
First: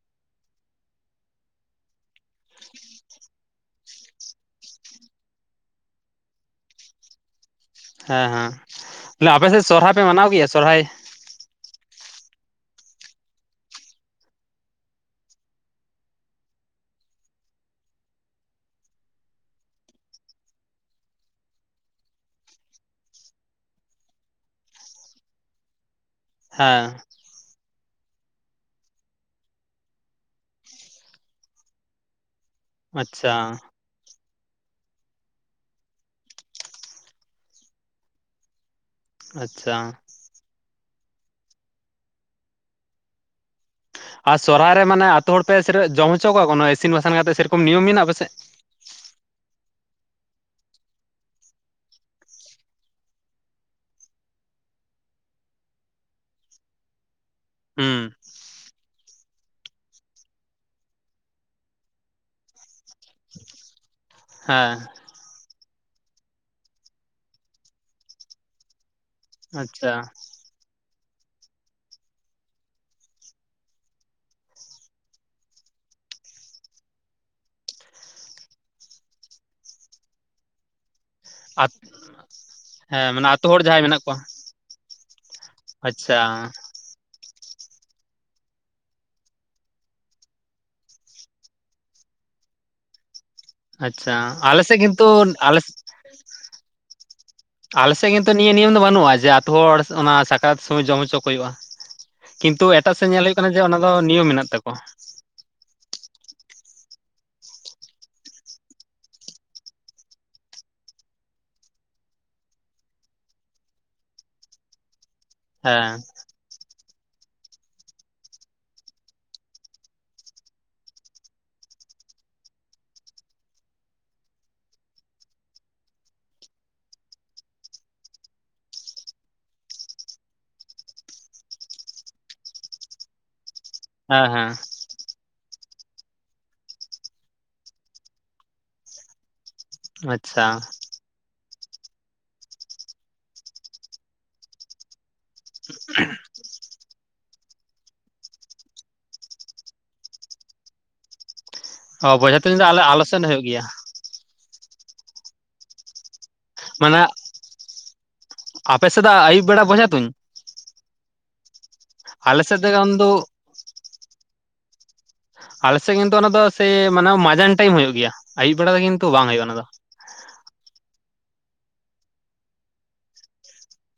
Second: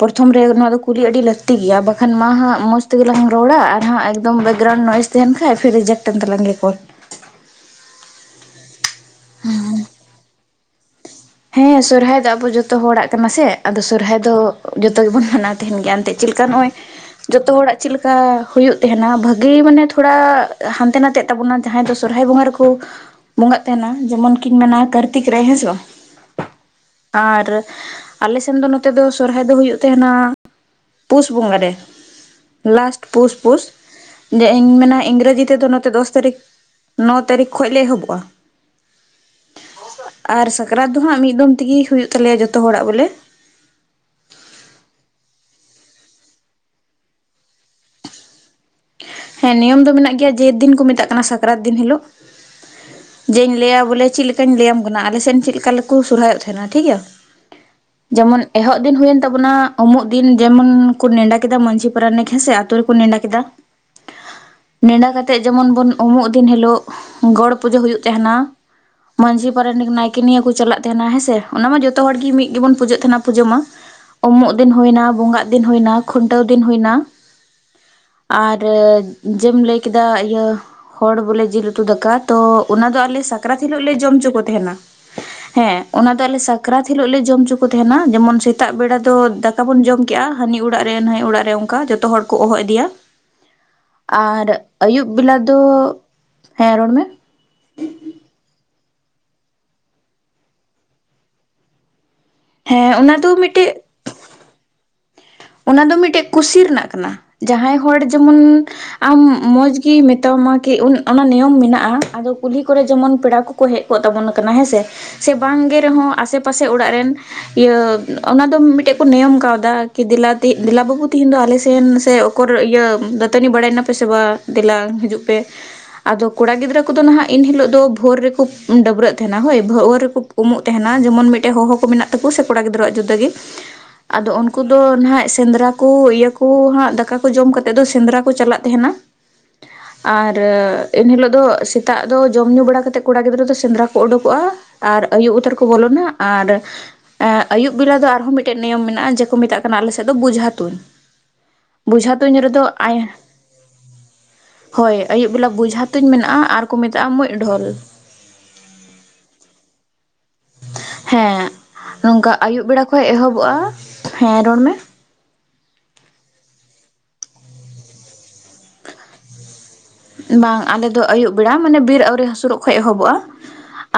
ᱯᱨᱚᱛᱷᱚᱢ ᱨᱮ ᱱᱚᱣᱟ ᱫᱚ ᱠᱩᱞᱤ ᱟᱹᱰᱤ ᱞᱟᱹᱠᱛᱤ ᱜᱮᱭᱟ᱾ ᱵᱟᱠᱷᱟᱱ ᱢᱟ ᱦᱟᱸᱜ ᱢᱚᱥ ᱛᱤᱜᱤᱞᱟᱝ ᱨᱚᱲᱟ ᱟᱨ ᱦᱟᱸᱜ ᱮᱠᱫᱚᱢ ᱵᱮᱠᱜᱨᱟᱣᱩᱱᱰ ᱱᱚᱭᱮᱥ ᱛᱟᱦᱮᱱ ᱠᱷᱟᱡ ᱯᱷᱤᱨ ᱨᱤᱡᱮᱠᱴᱮᱱ ᱛᱟᱞᱟᱝ ᱜᱤ ᱠᱚᱞ ᱾ ᱦᱮᱸ ᱦᱮᱸ ᱛᱟᱞᱮ ᱟᱯᱮ ᱥᱮᱜ ᱥᱚᱨᱦᱟᱭ ᱯᱮ ᱢᱟᱱᱟᱣ ᱜᱤᱭᱟ ᱥᱚᱨᱦᱟᱭ? ᱦᱮᱸ ᱥᱚᱨᱦᱟᱭ ᱫᱚ ᱟᱵᱚ ᱡᱚᱛᱚ ᱦᱚᱲᱟᱜ ᱠᱟᱱᱟ ᱥᱮ ᱟᱫᱚ ᱥᱚᱨᱦᱟᱭ ᱫᱚ ᱡᱚᱛᱚ ᱜᱮᱵᱚᱱ ᱢᱟᱱᱟᱣ ᱛᱟᱦᱮᱱ ᱜᱮᱭᱟ ᱮᱱᱛᱮᱫ ᱪᱤᱜ ᱞᱮᱠᱟ ᱱᱚᱜᱼᱚᱭ ᱼᱼ ᱡᱚᱛᱚ ᱦᱚᱲᱟᱜ ᱪᱤᱜ ᱞᱮᱠᱟ ᱦᱩᱭᱩᱜ ᱛᱟᱦᱮᱱᱟ, ᱵᱷᱟᱹᱜᱤ ᱢᱟᱱᱮ ᱛᱷᱚᱲᱟ ᱦᱟᱱᱛᱮ ᱱᱟᱛᱮᱜ ᱛᱟᱵᱚᱱᱟ ᱡᱟᱦᱟᱸᱭ ᱫᱚ ᱥᱚᱨᱦᱟᱭ ᱵᱚᱸᱜᱟ ᱨᱮᱠᱚ ᱵᱚᱸᱜᱟᱜ ᱛᱟᱦᱮᱱᱟ᱾ ᱡᱮᱢᱚᱱ ᱠᱤᱱ ᱢᱮᱱᱟ ᱠᱟᱨᱛᱤᱠ ᱨᱮ ᱦᱮᱸ ᱥᱮ ᱵᱟᱝ? ᱦᱮᱸ ᱾ ᱟᱨ ᱟᱞᱮ ᱥᱮᱱ ᱫᱚ ᱱᱚᱛᱮ ᱫᱚ ᱥᱚᱨᱦᱟᱭ ᱫᱚ ᱦᱩᱭᱩᱜ ᱛᱟᱦᱮᱱᱟ ᱯᱩᱥ ᱵᱚᱸᱜᱟ ᱨᱮ᱾ ᱞᱟᱥᱴ ᱯᱩᱥ ᱟᱪᱪᱷᱟ ᱯᱩᱥ ᱾ ᱡᱮ ᱤᱧ ᱢᱮᱱᱟ ᱤᱝᱨᱮᱡᱤ ᱛᱮᱫᱚ ᱱᱚᱛᱮ ᱫᱚᱥ ᱛᱟᱹᱨᱤᱠᱷ ᱱᱚ ᱛᱟᱹᱨᱤᱠᱷ ᱠᱷᱚᱡ ᱞᱮ ᱮᱦᱚᱵᱚᱜᱼᱟ ᱾ ᱟᱪᱪᱷᱟ ᱾ ᱟᱨ ᱥᱟᱠᱨᱟᱛ ᱫᱚ ᱦᱟᱸᱜ ᱢᱤᱫ ᱫᱚᱢ ᱛᱮᱜᱮ ᱦᱩᱭᱩᱜ ᱛᱟᱞᱮᱭᱟ ᱡᱚᱛᱚ ᱦᱚᱲᱟᱜ ᱵᱚᱞᱮ ᱾ ᱟᱨ ᱥᱚᱦᱚᱨᱟᱭ ᱨᱮ ᱢᱟᱱᱮ ᱟᱹᱛᱩ ᱦᱚᱲ ᱯᱮ ᱥᱮ ᱡᱚᱢ ᱦᱚᱪᱚ ᱠᱟᱣᱟ ᱤᱥᱤᱱ ᱵᱟᱥᱟᱝ ᱠᱟᱛᱮᱜ ᱥᱮ ᱨᱚᱠᱚᱢ ᱱᱤᱭᱚᱢ ᱢᱮᱱᱟᱜᱼᱟ ᱟᱯᱮᱥᱮᱫ? ᱦᱮᱸ ᱱᱤᱭᱚᱢ ᱫᱚ ᱢᱮᱱᱟᱜ ᱜᱮᱭᱟ ᱡᱮ ᱫᱤᱱ ᱠᱚ ᱢᱮᱛᱟᱜ ᱠᱟᱱᱟ ᱥᱟᱠᱨᱟᱛ ᱫᱤᱱ ᱦᱤᱞᱳᱜ ᱾ ᱡᱮᱧ ᱞᱟᱹᱭᱟ ᱵᱚᱞᱮ ᱪᱮᱫ ᱞᱮᱠᱟᱧ ᱞᱟᱹᱭᱟᱢ ᱠᱟᱱᱟ, ᱟᱞᱮᱥᱮᱫ ᱪᱮᱫ ᱞᱮᱠᱟ ᱠᱚ ᱥᱚᱦᱚᱨᱟᱭ ᱚᱜ ᱛᱟᱦᱮᱱᱟ ᱴᱷᱤᱠ ᱜᱮᱭᱟ ᱾ ᱦᱩᱸ ᱡᱮᱢᱚᱱ ᱮᱦᱚᱵ ᱫᱤᱱ ᱦᱩᱭᱮᱱ ᱛᱟᱵᱚᱱᱟ ᱩᱢᱩᱜ ᱫᱤᱱ, ᱡᱮᱢᱚᱱ ᱠᱚ ᱱᱮᱰᱟ ᱠᱮᱫᱟ ᱢᱟᱺᱡᱷᱤ ᱯᱟᱨᱟᱱᱤᱠ ᱦᱮᱸ ᱥᱮ ᱟᱛᱳ ᱨᱮᱠᱚ ᱱᱮᱰᱟ ᱠᱮᱫᱟ ᱦᱮᱸ ᱾ ᱤᱱᱟ ᱠᱟᱛᱮᱜ ᱡᱮᱢᱚᱱ ᱵᱚᱱ ᱩᱢᱩᱜ ᱫᱤᱱ ᱦᱤᱞᱳᱜ ᱜᱚᱲ ᱯᱩᱡᱟᱹ ᱦᱩᱭᱩᱜ ᱛᱟᱦᱮᱱᱟ ᱢᱟᱺᱡᱷᱤ ᱯᱟᱨᱟᱱᱤᱠ ᱟᱪᱪᱷᱟ ᱱᱟᱭᱠᱮ ᱱᱤᱭᱟᱹ ᱠᱚ ᱪᱟᱞᱟᱜ ᱛᱟᱦᱮᱱᱟ ᱦᱮᱸ ᱥᱮ ᱾ ᱚᱱᱟ ᱢᱟ ᱡᱚᱛᱚ ᱦᱚᱲ ᱜᱮ ᱢᱤᱫ ᱜᱮᱵᱚᱱ ᱯᱩᱡᱟᱹᱜ ᱛᱟᱦᱮᱱᱟ ᱯᱩᱡᱟᱹ ᱢᱟ ᱩᱢᱩᱜ ᱫᱤᱱ ᱦᱩᱭᱱᱟ, ᱵᱚᱸᱜᱟᱜ ᱫᱤᱱ ᱦᱩᱭᱱᱟ, ᱠᱷᱩᱱᱴᱟᱹᱣ ᱫᱤᱱ ᱦᱩᱭᱱᱟ ᱟᱨ ᱡᱮᱢ ᱞᱟᱹᱭ ᱠᱮᱫᱟ ᱤᱭᱟᱹ ᱦᱚᱲ ᱵᱚᱞᱮ ᱡᱤᱞ ᱟᱛ ᱩᱛᱩ ᱫᱟᱠᱟ ᱛᱚ ᱚᱱᱟᱫᱚ ᱦᱮᱸ ᱟᱞᱮ ᱢᱟᱱᱮ ᱟᱛᱳ ᱦᱚᱲ ᱥᱟᱠᱨᱟᱛ ᱦᱤᱞᱳᱜ ᱡᱟᱦᱟᱸᱭ ᱞᱮ ᱢᱮᱱᱟᱜ ᱡᱚᱢ ᱠᱚᱣᱟ ᱚᱪᱚ ᱠᱚ ᱛᱟᱦᱮᱱᱟ ᱾ ᱦᱮᱸ ᱚᱱᱟ ᱟᱪᱪᱷᱟ ᱫᱚ ᱟᱞᱮ ᱥᱟᱠᱨᱟᱛ ᱦᱤᱞᱳᱜ ᱞᱮ ᱡᱚᱢ ᱦᱚᱪᱚ ᱠᱚ ᱛᱟᱦᱮᱱᱟ᱾ ᱡᱮᱢᱚᱱ ᱥᱮᱛᱟᱜ ᱵᱮᱲᱟ ᱫᱚ ᱫᱟᱠᱟ ᱵᱚᱱ ᱡᱚᱢ ᱠᱮᱜᱼᱟ, ᱦᱟᱹᱱᱤ ᱚᱲᱟᱜ ᱨᱮ ᱱᱟᱹᱭ ᱚᱲᱟᱜ ᱨᱮ ᱚᱱᱠᱟ ᱡᱚᱛᱚ ᱦᱚᱲ ᱾ ᱠᱚ ᱦᱚᱦᱚ ᱤᱫᱤᱭᱟ᱾ ᱟᱪᱪᱷᱟ ᱟᱨ ᱟᱞᱮ ᱥᱮᱫ ᱜᱮᱛᱚ ᱟᱹᱭᱩᱵ ᱵᱮᱞᱟ ᱫᱚ ᱟᱞᱮ ᱦᱮᱸ ᱨᱚᱲ ᱢᱮ ᱟᱞᱮᱥᱮᱫ ᱠᱤᱱᱛᱩ ᱱᱤᱭᱟᱹ ᱱᱤᱭᱚᱢ ᱫᱚ ᱵᱟᱹᱱᱩᱜᱼᱟ ᱡᱮ ᱟᱛᱩ ᱦᱚᱲ ᱚᱱᱟ ᱥᱟᱠᱨᱟᱛ ᱥᱚᱢᱚᱭ ᱡᱚᱢ ᱦᱚᱪᱚ ᱠᱚ ᱦᱩᱭᱩᱜᱼᱟ᱾ ᱠᱤᱱᱛᱩ ᱦᱮᱸ ᱮᱴᱟᱜ ᱥᱮᱫ ᱚᱱᱟ ᱧᱮᱞ ᱫᱚ ᱦᱩᱭᱩᱜ ᱠᱟᱱᱟ ᱡᱮ ᱢᱤᱫᱴᱮᱡ ᱚᱱᱟ ᱫᱚ ᱱᱤᱭᱚᱢ ᱢᱮᱱᱟᱜ ᱛᱟᱠᱚᱣᱟ᱾ ᱚᱱᱟ ᱫᱚ ᱢᱤᱫᱴᱮᱜ ᱠᱩᱥᱤ ᱨᱮᱱᱟᱜ ᱠᱟᱱᱟ ᱡᱟᱦᱟᱸᱭ ᱦᱚᱲ ᱡᱮᱢᱚᱱ ᱟᱢ ᱢᱚᱡᱽ ᱜᱮ ᱢᱮᱛᱟ ᱟᱢᱟ ᱠᱤ ᱚᱱᱟ ᱱᱤᱭᱚᱢ ᱢᱮᱱᱟᱜᱼᱟ ᱟᱫᱚ ᱠᱩᱞᱦᱤ ᱠᱚᱨᱮ ᱡᱮᱢᱚᱱ ᱯᱮᱲᱟ ᱠᱚ ᱠᱚ ᱦᱮᱡ ᱠᱚᱜ ᱛᱟᱵᱚᱱ ᱠᱟᱱᱟ ᱦᱮᱸ ᱥᱮ ᱥᱮ ᱵᱟᱝᱜᱮ ᱦᱮᱸ ᱨᱮᱦᱚᱸ ᱟᱥᱮ ᱯᱟᱥᱮ ᱚᱲᱟᱜ ᱨᱮᱱ ᱤᱭᱟᱹ ᱚᱱᱟ ᱫᱚ ᱢᱤᱫᱴᱮᱱ ᱠᱚ ᱱᱤᱭᱚᱢ ᱠᱟᱣᱫᱟ᱾ ᱠᱤ ᱫᱮᱞᱟ ᱫᱮᱞᱟ ᱵᱟᱹᱵᱩ ᱛᱤᱦᱤᱧ ᱫᱚ ᱟᱞᱮᱥᱮᱱ ᱥᱮ ᱚᱠᱚᱨ ᱤᱭᱟᱹ ᱫᱟᱹᱛᱟᱹᱱᱤ ᱵᱟᱲᱟᱭ ᱱᱟᱯᱮ ᱥᱮ ᱵᱟᱝ ᱫᱮᱞᱟᱝ ᱦᱤᱡᱩᱜ ᱯᱮ᱾ ᱟᱫᱚ ᱠᱚᱲᱟ ᱜᱤᱫᱽᱨᱟᱹ ᱠᱚᱫᱚ ᱱᱟᱦᱟᱜ ᱤᱱ ᱦᱤᱞᱳᱜ ᱫᱚ ᱵᱷᱳᱨ ᱨᱮᱠᱚ ᱰᱟᱹᱵᱽᱨᱟᱹᱜ ᱛᱟᱦᱮᱱᱟ ᱦᱳᱭ ᱵᱷᱳᱨ ᱨᱮᱠᱚ᱾ ᱩᱢᱩᱜ ᱛᱟᱦᱮᱱᱟ ᱡᱮᱢᱚᱱ ᱢᱤᱫᱴᱮᱡ ᱦᱚᱦᱚ ᱠᱚ ᱢᱮᱱᱟᱜ ᱛᱟᱠᱚᱭᱟ ᱥᱮ ᱠᱚᱲᱟ ᱜᱤᱫᱽᱨᱟᱹᱣᱟᱜ ᱡᱩᱫᱟᱹ ᱜᱮᱟ ᱦᱮᱸ ᱟᱫᱚ ᱚᱱ ᱦᱮᱸ ᱱᱟᱦᱜ ᱥᱮᱸᱫᱽᱨᱟ ᱠᱚ ᱤᱭᱟᱹ ᱠᱚ ᱦᱟᱸᱜ ᱫᱟᱠᱟ ᱠᱚ ᱡᱚᱢ ᱠᱟᱛᱮᱜ ᱫᱚ ᱥᱮᱸᱫᱽᱨᱟ ᱠᱚ ᱪᱟᱞᱟᱜ ᱛᱟᱦᱮᱱᱟ᱾ ᱟᱨ ᱟᱪᱪᱷᱟ ᱮᱱ ᱦᱤᱞᱳᱜ ᱫᱚ ᱥᱮᱛᱟᱜ ᱫᱚ ᱡᱚᱢ ᱧᱩ ᱵᱟᱲᱟᱛᱮᱫ ᱠᱚᱲᱟ ᱜᱤᱫᱽᱨᱟᱹ ᱫᱚ ᱥᱮᱸᱫᱽᱨᱟ ᱠᱚ ᱩᱰᱩᱠᱚᱜᱼᱟ ᱾ ᱟᱨ ᱟᱭᱩᱵ ᱩᱛᱟᱹᱨ ᱠᱚ ᱵᱚᱞᱚᱱᱟ ᱟᱨ ᱟᱹᱭᱩᱵ ᱵᱮᱞᱟ ᱫᱚ ᱟᱨᱦᱚᱸ ᱢᱤᱫᱴᱮᱱ ᱱᱤᱭᱚᱢ ᱢᱮᱱᱟᱜᱼᱟ᱾ ᱢᱮᱛᱟᱜ ᱠᱟᱱᱟ ᱟᱞᱮ ᱥᱮᱫ ᱫᱚ ᱵᱚᱡᱷᱟ ᱛᱩᱧ ᱵᱡᱷᱟ ᱚ ᱛᱩᱧ ᱵᱚᱡᱷᱟ ᱨᱮᱫᱚ ᱫᱚ ᱟᱞᱮ ᱟᱭ ᱟᱞᱮ ᱥᱮᱫ ᱦᱩᱭᱩᱜ ᱜᱮᱭᱟ ᱦᱳᱭ ᱟᱹᱭᱩᱵ ᱵᱮᱞᱟ ᱵᱩᱡᱷᱟ ᱛᱩᱧ ᱢᱮᱱᱟᱜᱼᱟ ᱟᱨ ᱠᱚ ᱢᱮᱛᱟᱜᱼᱟ ᱢᱩᱡ ᱰᱷᱳᱞ᱾ ᱟᱯᱮᱥᱮ ᱫᱚ ᱟᱹᱭᱩᱵ ᱵᱮᱲᱟ ᱵᱚᱡᱷᱟ ᱛᱩᱧ? ᱦᱮᱸ ᱱᱚᱝᱠᱟ ᱟᱞᱮ ᱥᱮᱫ ᱟᱹᱭᱩᱵ ᱫᱚ ᱵᱮᱲᱟ ᱠᱷᱚᱱ ᱠᱤᱱᱛᱩ ᱮᱦᱚᱵᱚᱜᱼᱟ, ᱦᱮᱸ ᱨᱚᱲ ᱢᱮ᱾ ᱟᱞᱮᱥᱮᱫ ᱠᱤᱱᱛᱩ ᱚᱱᱟ ᱥᱮᱭ ᱢᱟᱱᱮ ᱢᱟᱡᱟᱱ ᱴᱟᱭᱤᱢ ᱦᱳᱭᱳ ᱜᱮᱭᱟ, ᱟᱭᱩᱵ ᱵᱮᱲᱟ ᱫᱚ ᱠᱤᱱᱛᱩ ᱵᱟᱝ ᱦᱩᱭᱩᱜᱼᱟ ᱚᱱᱟ ᱫᱚ ᱾ ᱵᱟᱝ ᱟᱞᱮ ᱫᱚ ᱟᱹᱭᱩᱵ ᱵᱮᱲᱟ ᱢᱟᱱᱮ ᱵᱮᱨ ᱟᱹᱣᱨᱤ ᱦᱟᱹᱥᱩᱨᱚᱜ ᱠᱷ ᱮᱦᱚᱵᱚᱜᱼᱟ᱾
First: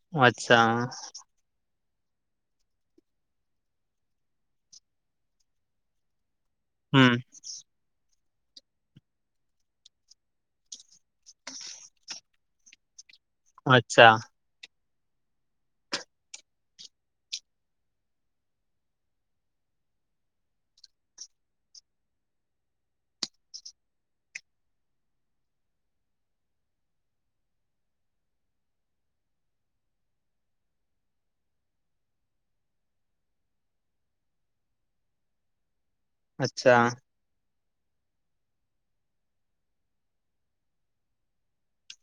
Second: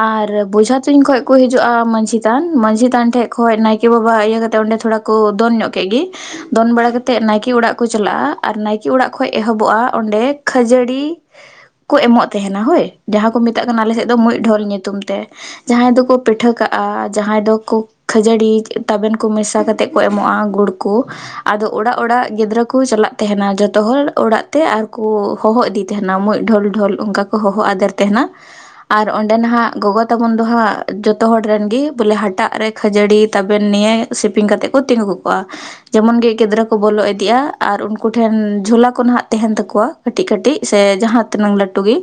ᱟᱨ ᱟᱪᱪᱷᱟ ᱵᱡᱷᱟ ᱛᱧ ᱠᱷᱚᱡ ᱠᱚ ᱦᱤᱡᱩᱜᱼᱟ ᱢᱟᱹᱡᱷᱤ ᱛᱷᱟᱱ ᱢᱟᱹᱡᱷᱤ ᱛᱷᱟᱱ ᱴᱷᱮᱡ ᱠᱷᱱ ᱱᱟᱭᱠᱮ ᱵᱟᱵᱟ ᱤᱭᱟᱹ ᱠᱟᱛᱮᱫ ᱚᱸᱰᱮ ᱛᱷᱚᱲᱟ ᱠᱚ ᱫᱚᱱ ᱧᱚᱜ ᱠᱮᱫ ᱜᱮ ᱾ ᱫᱚᱱ ᱵᱟᱲᱟ ᱦᱩᱸ ᱠᱟᱛᱮᱫ ᱱᱟᱭᱠᱮ ᱚᱲᱟᱜ ᱠᱚ ᱪᱟᱞᱟᱜᱼᱟ, ᱟᱨ ᱱᱟᱭᱠᱮ ᱚᱲᱟᱜ ᱠᱷᱚᱱ ᱮᱦᱚᱵᱚᱜᱼᱟ ᱚᱸᱰᱮ ᱠᱷᱟᱡᱟᱹᱲᱤ ᱲᱤ ᱠᱚ ᱮᱢᱚᱜ ᱛᱟᱦᱮᱱᱟ, ᱦᱳᱭ ᱡᱟᱦᱟᱸ ᱠᱚ ᱢᱮᱛᱟᱜ ᱠᱟᱱᱟ ᱟᱞᱮᱥᱮᱫ ᱟᱪᱪᱷᱟ ᱫᱚ ᱢᱩᱡ ᱰᱷᱳᱞ ᱧᱩᱛᱩᱢ ᱛᱮ᱾ ᱡᱟᱦᱟᱸᱭ ᱫᱚᱠᱚ ᱯᱤᱴᱷᱟᱹ ᱠᱟᱜᱼᱟ ᱡᱟᱦᱟᱸᱭ ᱫᱚᱠᱚ ᱠᱷᱟᱹᱡᱟᱹᱲᱤ ᱛᱟᱵᱮᱱ ᱠᱚ ᱢᱮᱥᱟ ᱠᱟᱛᱮᱫ ᱠᱚ ᱮᱢᱚᱜᱼᱟ ᱜᱩᱲ ᱠᱚ᱾ ᱟᱫᱚ ᱚᱲᱟᱜ ᱚᱲᱟᱜ ᱜᱤᱫᱽᱨᱟᱹ ᱠᱚ ᱪᱟᱞᱟᱜ ᱛᱟᱦᱮᱱᱟ ᱡᱚᱛᱚ ᱦᱚᱲ ᱚᱲᱟᱜ ᱛᱮ ᱟᱨᱠᱩ ᱦᱚᱦᱚ ᱤᱫᱤ ᱛᱟᱦᱮᱱᱟ ᱢᱩᱡ ᱰᱷᱳᱞ ᱰᱷᱳᱞ ᱚᱱᱠᱟ ᱠᱚ ᱦᱚᱦᱚ ᱟᱫᱮᱨ ᱛᱟᱦᱮᱱᱟ᱾ ᱟᱨ ᱚᱸᱰᱮ ᱱᱟᱦᱟᱜ ᱜᱚᱜᱚ ᱛᱟᱵᱚᱱ ᱫᱚ ᱦᱟᱸᱜ ᱡᱚᱛᱚ ᱦᱚᱲ ᱨᱮᱱ ᱜᱤ ᱵᱚᱞᱮ ᱦᱟᱴᱟᱜ ᱨᱮ ᱠᱷᱟᱹᱡᱟᱹᱲᱤ ᱛᱟᱵᱮᱱ ᱱᱤᱭᱟᱹ ᱥᱮᱯᱤᱝ ᱠᱟᱛᱮᱫ ᱠᱚ ᱛᱤᱸᱜᱩ ᱠᱚᱜᱼᱟ᱾ ᱡᱮᱢᱚᱱ ᱜᱮ ᱜᱤᱫᱽᱨᱟᱹ ᱠᱚ ᱟᱪᱪᱷᱟ ᱵᱚᱞᱚ ᱤᱫᱤᱜᱼᱟ ᱟᱨ ᱩᱱᱠᱩ ᱴᱷᱮᱱ ᱡᱷᱚᱞᱟ ᱠᱚ ᱱᱟᱦᱟᱜ ᱛᱟᱦᱮᱱ ᱛᱟᱠᱚᱣᱟ ᱠᱟᱹᱴᱤᱡ ᱠᱟᱹᱴᱤᱡ᱾ ᱥᱮ ᱡᱟᱦᱟᱸ ᱛᱤᱱᱟᱹᱝ ᱞᱟᱹᱴᱩ ᱜᱮ᱾